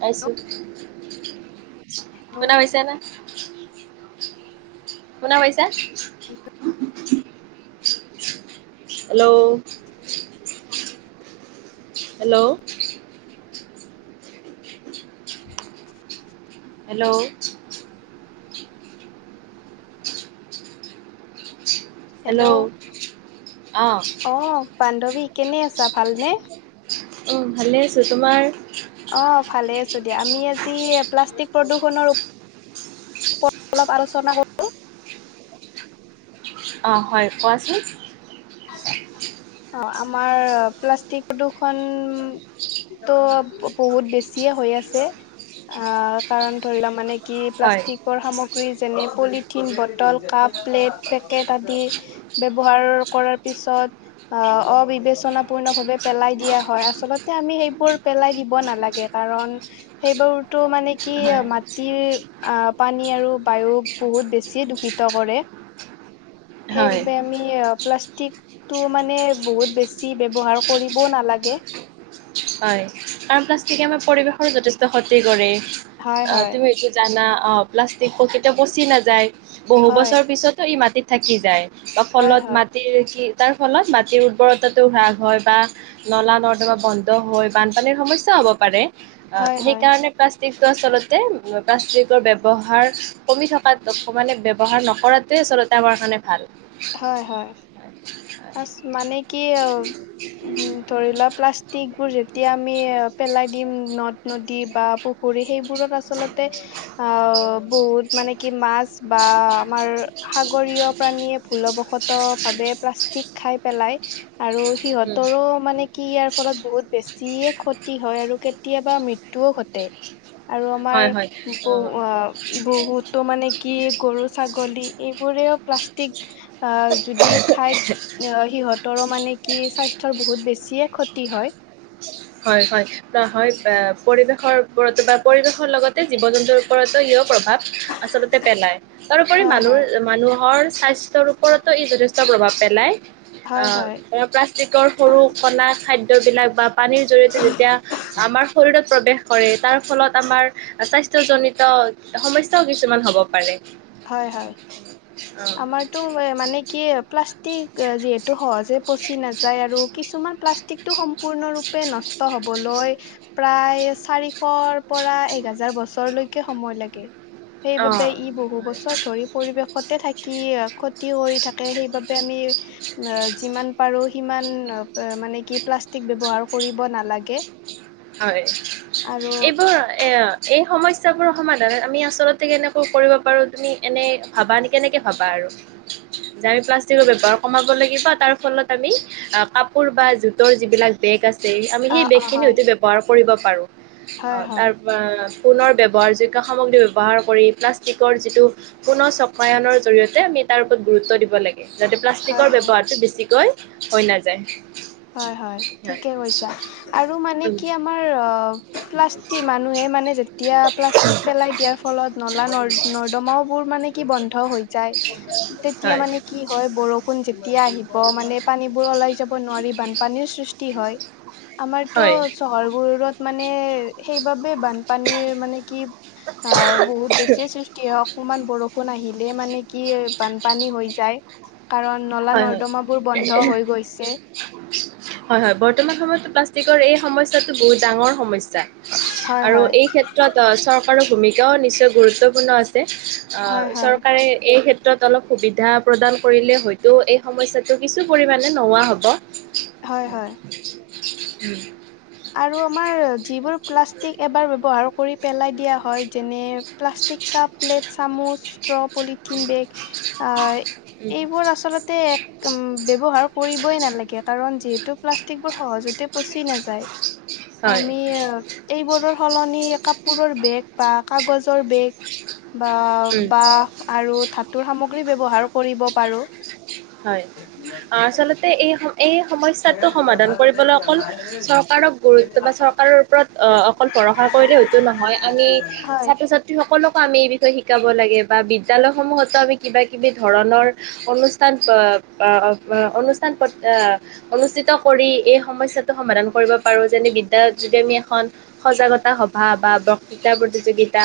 পাইছো হেল্ল' শুনা হৈছে না? শুনা পাইছাঁ? হেল্ল' হেল্ল' হেল্ল' হেল্ল' অ অ পানণ্ডৱী কেনে আছা ভালনে? অ ভালে আছো তোমাৰ? অ ভালে আ দিয়া আমি আজি প্লাষ্টিক প্ৰদূষণৰ ওপৰত অলপ আলোচনা কৰোঁ। অঁ হয় কোৱাচোন। অ আমাৰ প্লাষ্টিক প্ৰদূৰ্ষণ ত' বহুত বেছিয়ে হৈ আছে অ কাৰণ ধৰি লোৱা মানে কি হয় প্লাষ্টিকৰ সামগ্ৰী যেনে polythene bottle cup plate packet আদি ব্যৱহাৰৰ কৰাৰ পিছত অবিবেচনা পূণ হিচাপে পেলায় দিয়া আচলতে এই বোৰ পেলায় দিব নালাগে কাৰণ সেই বোৰ হয় মাটি পানী বায়ু বহুত দূষিত কৰে, সেই হয় বাবে আমি প্লাষ্টিক টো মানে বহুত বেছি ব্যৱহাৰ কৰিবও নালাগে। হয় কাৰণ প্লাষ্টিকে আমাৰ পৰিৱেশৰো যথেষ্ট ক্ষতি কৰে। হয় অহ হয় তুমি এইটো জানা অ প্লাষ্টিক প্ৰকতে পচি নাযায়। বহু হয় বছৰ পিছতো ই মাটিত থাকি যায় বা হয় ফলত হয় মাটিৰ কি তাৰ ফলত মাটিৰ উৰ্বৰতাটো হ্ৰাস হয় বা নলা নৰ্দ বা বন্ধ হৈ বানপানীৰ সমস্যাও হ'ব পাৰে হয় হয় সেইকাৰণে টো আচলতে প্লাষ্টিকৰ ব্যৱহাৰ কমি থকাত মানে ব্যৱহাৰ নকৰাটোৱে ওচৰতে আমাৰ কাৰণে ভাল হয়, হয়। আচ মানে কি অ উ ধৰি লোৱা প্লাষ্টিক বোৰ যেতিয়া আমি পেলাই দিম নদ নদী বা পুখুৰী সেইবোৰত আচলতে অ বহুত মানে কি মাছ বা আমাৰ সাগৰীয় প্ৰাণীয়ে ভুলবশত ভাৱে প্লাষ্টিক খাই পেলাই আৰু উম, সিহঁতৰো মানে কি ইয়াৰ ফলত বহুত বেছিয়ে ক্ষতি হয় আৰু কেতিয়াবা মৃত্যয়ুও ঘটে আৰু আমাৰ হয় হয় অ'। বহু বহুতো মানে কি গৰু ছাগলী এইবোৰেও প্লাষ্টিক অ যদি খাই সিহঁত মানে কি স্বাস্থ্যৰ বহুত বেছিয় ক্ষতি হয়। হয়। হয়, হয় পৰিৱেশৰ ওপৰতো বা পৰিৱেশৰ লগতে জীৱ জন্তুৰ ওপৰতো ইয়ো প্ৰভাৱ আচলতে পেলায় তাৰোপৰি হয় মানুহ হয়। মানুহৰ স্বাস্থ ওপৰতো ই যথেষ্ট প্ৰভাৱ পেলায়। হয় হয় অব প্লাষ্টিকৰ সৰু কলা খাদ্যয়বিলাক পানীৰ জৰিয়তে যেতিয়া আমাৰ শৰীৰত প্ৰৱেশ কৰে তাৰ ফলত আমাৰ স্বাস্থ্যজনিত সমস্যাও কিছুমান হ'ব পাৰে। হয়, হয় অ আমাৰতো মানে কি প্লাষ্টিক যিহেতু টো সহজে পচি নাযায় আৰু কিছুমান প্লাষ্টিক টো সম্পূৰ্ণ ৰূপে নষ্ট হ'বলৈ প্ৰায় চাৰিশৰ পৰা এক হাজাৰ বছৰলৈকে সময় লাগে সেই অ বাবে ই বহু বস্তু পৰিৱেশত থাকি ক্ষতি কৰি থাকে সেইবাবে আমি যিমান পাৰো সিমানে কি প্লাষ্টিক ব্যৱহাৰ কৰিব নালাগে। হয়। আৰু এইবোৰ এ এই সমস্যাবোৰৰ সমাধান আমি আচলতে কেনেকৈ কৰিব পাৰো তুমি এনে ভাবা নি কেনেকে ভাবা আৰু [unintelligible] যে আমি প্লাষ্টিকৰ ব্যৱহাৰ কমাব লাগিব তাৰ ফলত আমি কাপোৰ বা জোতৰ যিবিলাক বেগ আছে সআমি অ সেই অ বেগখিনি হয় হয়তো ব্যৱহাৰ কৰিব পাৰোঁ হয় হয় তাৰপ পুনৰ ব্যৱহাৰ যোগ্য সামগ্ৰী ব্যৱহাৰ কৰি প্লাষ্টিকৰ যিটো পুনৰ চকায়নৰ জৰিয়তে আমি তাৰ ওপৰত গুৰুত্ব দিব লাগে যাতে হয় প্লাষ্টিকৰ হয় ব্যৱহাৰটো বেছিকৈ হৈ নাযায়। হয় হয় ঠিকে কৈছা আৰু মানে উম কি আমাৰ প্লাষ্টিক মানুহে মানে যেতিয়া প্লাষ্টিক পেলাই দিয়াৰ ফলত নলা নদ নৰ্দমাও বোৰ মানে কি বন্ধ হৈ যায় তেতিয়া হয় মানে কি হয় বৰষুণ যেতিয়া আহি মানে পানীবোৰ ওলাই যাব নোৱাৰিব বানপানীৰ সৃষ্টি হয় আমাৰতো হয় চহৰবোৰত মানে সেইবাবে বানপানীৰ মানে কি অ বহুত বেছিয়ে সৃষ্টি হয় অকণমান বৰষুণ বৰষুণ আহিলে মানে কি বানপানী হৈ যায় কাৰণ নলা হয় হয় নৰ্দমাও বোৰ বন্ধ হৈ গৈছে হয় হয় বৰ্তমান সময়তো প্লাষ্টিকৰ এই সমস্যাটো বহুত ডাঙৰ সমস্যা হয় আৰু হয় এই ক্ষেত্ৰত চৰকাৰৰ ভূমিকাও নিশ্চয় গুৰুত্বপূৰ্ণ আছে হয় হয় [unintelligible] ত' এই সমস্যাটো কিছু পৰিমণে নোহোৱা হ'ব হয় হয় উ আৰু আমাৰ যিবোৰ প্লাষ্টিক এবাৰ ব্যৱহাৰ কৰি পেলাই দিয়া হয় যেনে প্লাষ্টিক কাপ প্লেট চামুচ ষ্ট্ৰ পলিথিন বেগ উম, আহ এইবোৰ আচলতে এক উ ব্যৱহাৰ কৰিবই নালাগে কাৰণ যিহেতু প্লাষ্টিক বোৰ সহজতে পচি নাযায় হয় আমি এইবোৰৰ সলনি কাপোৰৰ বেগ বা কাগজৰ বেগ বা বা উম আৰু সামগ্ৰী ব্যৱহাৰ কৰিব পাৰো হয় আচলতে এই এই সমস্যাটো সমাধান কৰিবলৈ অকল চৰকাৰক গুৰুত্ব বা চৰকাৰৰ ওপৰত অহ অকল ভৰসা কৰিলে হয়তো নহয় আমি হয় ছাত্ৰ ছাত্ৰী সকলকো আমি এই বিষয়ে শিকাব লাগে বা বিদ্যালয়সমূহতো আমি কিবা কিবি ধৰণৰ অনু অনুষ্ঠান অনুষ্ঠিত কৰি এই সমস্যাটো সমাধান কৰি কৰিব পাৰো যেনে বিদ্যয় যোগে আমি এখন সজাগতা সভা বা বক্তৃতা প্ৰতিযোগিতা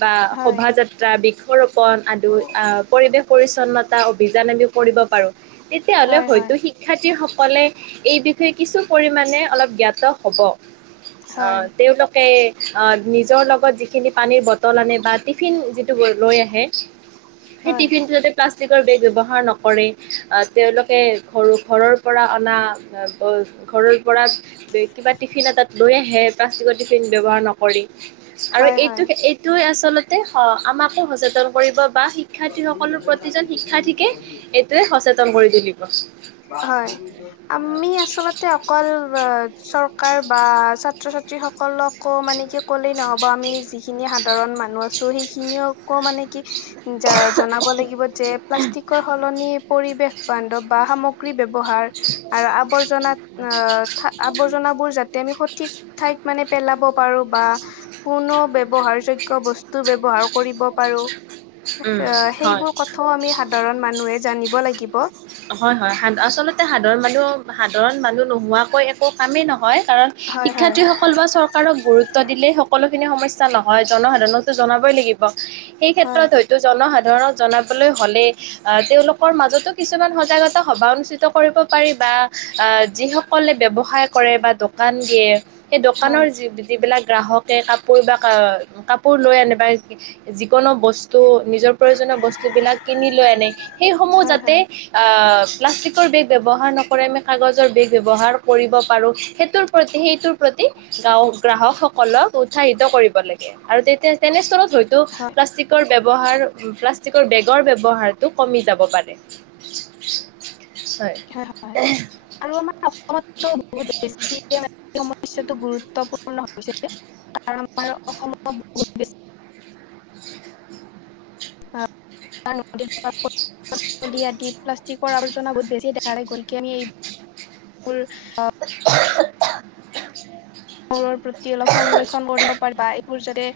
বা হয় শভাযাত্ৰা বৃক্ষৰোপন আদি আহ পৰিৱেশ পৰিচ্ছন্নতা অভিযান আমি কৰিব পাৰো তেতিয়াাহলে হয় হয়তো হয় শিক্ষাৰ্থীৰ ক'লে এই বিষয়ে কিছু পৰিমাণে অলপ জ্ঞাত হ'ব অ', হয় হয় তেউলোকোকেই নিজৰ লগত যিখিনি পানীৰ বটল আনে বা টিফিন যিটো লৈ আহে। সেই হয় টিফিন টো যা প্লাষ্টিকৰ বেগ ব্যৱহাৰ নকৰে কৰে আহ তেওঁলোকে ঘৰু ঘৰৰ পৰা অনা ঘৰৰ পৰা কিবা টিফিন এটাাত লৈ আহে প্লাষ্টিকৰ টিফিন ব্যৱহাৰ নকৰি আৰু হয় হয় এইটো এইটো আচলতে আমাকো সচেতন কৰিব। বা শিক্ষাৰ্থি সকলৰ প্ৰতিজন শিক্ষাৰ্থীকে এইটোয়ে সচেতন কৰি তুলিব হয় আমি আচলতে অকল চৰকাৰ বা ছাত্ৰ ছাত্ৰীস অকলকো মানে কি ক'লেই নহ'ব আমি যিখিনি সাধাৰণ মানুহ আছোঁ সেইখিনিকো মানে কি? জনাব লাগিব যে প্লাষ্টিকৰ সলনি পৰিৱেশ বান্ধৱ। বা সামগ্ৰী ব্যৱহাৰ আৰু আৱৰ্জনাত ঠিক ঠাই মানে পেলাব পাৰো বা কোনো ব্য্ৱহাৰ যোগ্য বস্তু ব্যবহাৰ কৰিব উম, হয়। সেইবোৰ কথাও আমি সাধাৰণ মানুহে জানিব লাগিব হয় হয় সাধ আচলতে সাধাৰণ মানুহ সাধাৰণ মানুহ নোহোৱাকৈ একো কামেই নহয় কাৰণ হয় হয় শিক্ষাৰ্থীসকল বা চৰকাৰক গুৰুত্ব ু দিলেই সকলোখিনি সমস্যা নহয় জনসাধাৰণো জনাবই লাগিব সেই হয়। ক্ষেত্ৰত হয়তো জনসাধাৰণ ধৰক জনাবলৈ হ'লে তেওঁলোকৰ মাজতো কিছুমান সজাগতা সভা অনুষ্ঠিত কৰিব পাৰি বা আহ যিসকলে ব্য্ৱসায় কৰে বা দোকান দিয়ে সেই দোকানৰ হয়, যি যিবিলাক গ্ৰাহকে কাপোৰ বা কাপোৰ লৈ আনিবা যিকোনো বস্তু। ত নিজৰ প্ৰয়োজনীয় বস্তু বিলাক কিনি লৈ আনে সেইসমূহ হয়, যাতে হয়, অহ প্লাষ্টিকৰ বেগ ব্যৱহাৰ নকৰি আমি কাগজৰড বেগ ব্যৱহাৰ কৰিব পাৰো সেইটোৰ প্ৰতি আমি সেইটোৰ প্ৰতি গাঁও গ্ৰাহকসকলক উৎসাহিত কৰিব লাগে আৰু তেতিয়া তেনেস্থলত হয়তো হয়, প্লাষ্টিকৰ ব্যৱহাৰ, প্লাষ্টিকৰ বেগৰ ব্যৱহাৰটো কমি যাব পাৰে। [unintelligible] হয়-হয় আৰু আমাৰ অসমতো বহু বেছি মানে টো গুৰুত্বপূৰ্ণ হৈছে কাৰণ আমাৰ অসমত বহুত বেছি। [unintelligible] আবৰ্জনা বহুত বেছি দেখা গতিকে আমি এইবোৰ আ [unintelligible] ৰ প্ৰতি অলপ সংৰক্ষণ কৰিব পাৰ বা এইবোৰ যতে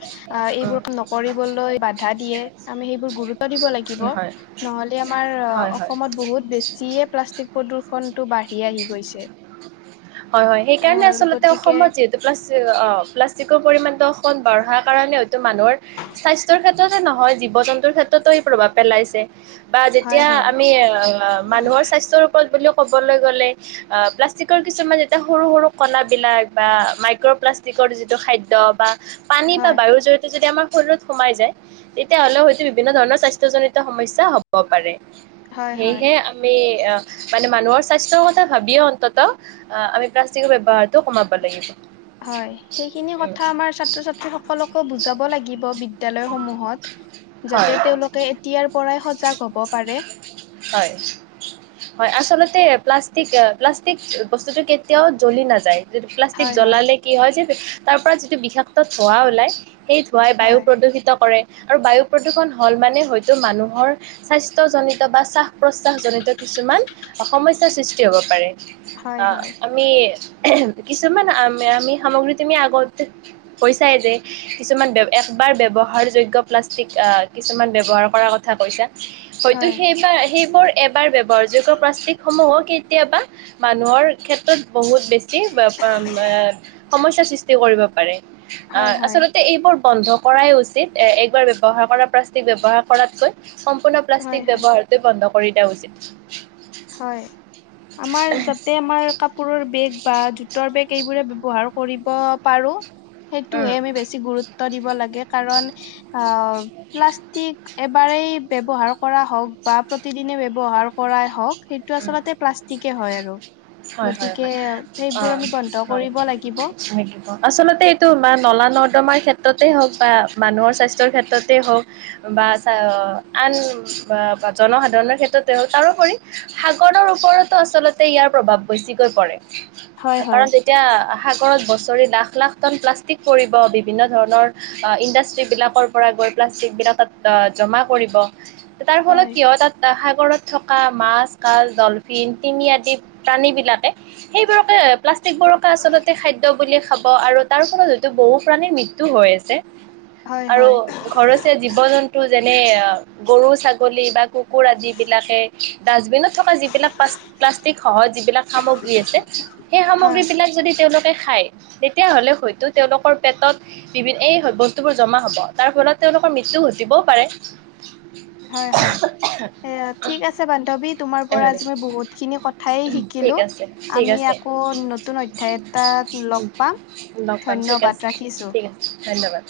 এইবোৰ ক নকৰি। বাধা দিয়ে আমি সেইবোৰ গুৰুত্ব গুৰুত্ব দিব লাগিব, হয় ধন হ'লে আমাৰ হয় হয় অসমত বহুত বেছিয়ে প্লাষ্টিক প্ৰদূৰষণটো বাঢ়ি আহি গৈছে। হয়, হয় সেই কাৰণে আহ আচলতে গতিকে অসমত যিহেতে প্লাষ্ট অ প্লাষ্টিকৰ পৰিমমানটো অকণ বঢ়া কাৰণে হয়তটো মানুহৰ স্বাস্থ্য ক্ষেত্ৰততে নহয়'। হয় জীৱ-জন্তুৰ ক্ষেত্ৰতো ই প্ৰভাৱ পেলাইছে। বা হয়, যেতিয়া হয়, আমি অ মানুহৰ স্বাস্থ্যৰ ওপৰত বুলি ক ক'বলৈ গ'লে। কিছুমান যেতিয়া সৰু-সৰু কলাাবলাক বা মাইক্ৰ'প্লাষ্টিকৰ যিটো খাদ্য বা পানী বা হয়, বায়ুৰ জৰিয়তে যদি আমাৰ শৰীৰত সোমাই যায়, তেতিয়া হ'লেও হয়তো বিভিন্ন ধৰণৰ স্বাস্থ্যজনিত সমস্যা হ'ব পাৰে। হয়, হয়। সেয়হে আমি মানে মানুহৰ স্বাস্থ্যৰ কথা ভাবিে অন্ততঃ আহ আমি প্লাষ্টিকৰ ব্যৱহাৰতটো কমাব লাগিব। হয়, সেইখিনি উম, কথা আমাৰ ছাত্ৰ-ছাত্ৰীসকলকো বুজাব লাগিব বিদ্যালয়সমূহত। হয় যাতে তেওঁলোকে এতিয়াৰ পৰাই সজাগ হ'ব পাৰে। হয়-হয় আছ প্লাষ্টিক, প্লাষ্টিক বস্তুতটো কেতিয়াও জ্বলি নাযায় য প্লাষ্টিক হয় হয় জ্বলালে কি হয় যে তাৰ পৰা যিটো বিষাক্ত ধোঁৱা ওলাই, সেই ধোঁৱাই বায়ু হয় প্ৰদূষিত কৰে। আৰু বায়ু প্ৰদূষণ হ'ল মানে হয়তো মানুহৰ স্বাস্থ্যজনিত বা শ্বাস প্ৰশ্বাস জনিত। কিছুমান সমস্যাৰ সৃষ্টি হ'ব পাৰে, হয় আহ হয় আমি। কিছুমান আমি আমি সামগ্ৰী তুমি আগত হৈছাই যে কিছুমান বাৰ ব্যৱহাৰযোগ্য প্লাষ্টিক কিছুমান ব্যৱহাৰ কৰাৰ কথা কৈছা। হয়তো হয় সেইবাৰ সেই বোৰ এবাৰ ব্যৱহাৰযোগ্য প্লাষ্টিক সমূহো কেতিয়াবা মানুহৰ ক্ষেত্ৰত বহুত বেছি সমস্যাৰ সৃষ্টি কৰিব পাৰে। হয় অ' হয় আচলতে এইবোৰ বন্ধ কৰাই উচিত, এ একবাৰ ব্যৱহাৰ কৰা প্লাষ্টিক ব্যৱহাৰ কৰাতকৈ। সম্পূৰ্ণ হয় প্লাষ্টিক হয় ব্যৱহাৰটোৱে বন্ধ কৰি দিয়া উচিত। হয়, আমাৰ যাতে আমাৰ কাপোৰৰ বেগ বা জোতৰ বেগ এইবোৰে ব্যৱহাৰ কৰিব পাৰো। উম, সেইটোহে আমি বেছি গুৰুত্ব দিব লাগে কাৰণ আহ প্লাষ্টিক এবাৰেই ব্যৱহাৰ কৰা হওঁক বা প্ৰতিদিনে ব্যৱহাৰ কৰাই হওঁক। সেইটো উম, আচলতে প্লাষ্টিকে হয় আৰু অ' গতিকে সেইবোৰ আমি বন্ধ হয়-হয় কৰিব লাগিব। আচলতে এইটো নলা নৰ্দমাই। ক্ষেত্ৰতে হওক বা মানুহৰ স্বাস্থ্যৰ ক্ষেত্ৰতেইঢ হওক বা আন জনসাধাৰণৰ ক্ষেত্ৰত তাৰোপৰি সাগৰৰ ওপৰতো আচলতে ইয়াৰ প্ৰভাৱ বেছিকৈ পৰে হয় কাৰণ হয়। তেতিয়া [unintelligible] প্লাক বিলাক ত জমা কৰিব তাৰ ফলত হয় কিয় তাত সাগৰত থকা মাছ কাজ ডলফিন তিনি আদি প্ৰাণী বিলাকে সেইবোৰাকে প্লাষ্টিক বৰকা আচলতে খাদ্য বুলি খাব আৰু তাৰ ফলত হয়তো বহু প্ৰাণে মৃত্যু হৈ আছে হয় আৰু হয় ঘৰচ জীৱ জন্তু। যেনে গৰু ছাগলী বা কুকুৰ আদ বিলাকে ডাষ্টবিনত থকা যিবিলাক প্লা প্লাষ্টিক সহ যিবিলাক সামগ্ৰী আছে সেই সামগ্ৰী হয় বিলাক যদি তেওঁলোকে খায় তেতিয়া হলে হয়তো তেওঁলোকৰ পেটত বিভিন্ এই বস্তুবোৰ জমা হ'ব তাৰ ফলত তেওঁলোকৰ মৃত্যু ঘটিবও পাৰে হয় হয় ঠিক আছে বান্ধৱী তোমাৰ পৰাজি ম বুত ঠাই শিকিলো ঠিক আছে ঠিক আমি আছে আকৌ নতুন অধ্যায় এটা লগ পাম লগ পাম ঠিক ধন্যবাদ আছে ৰাখিছোঁ ঠিক আছে ধন্যবাদ।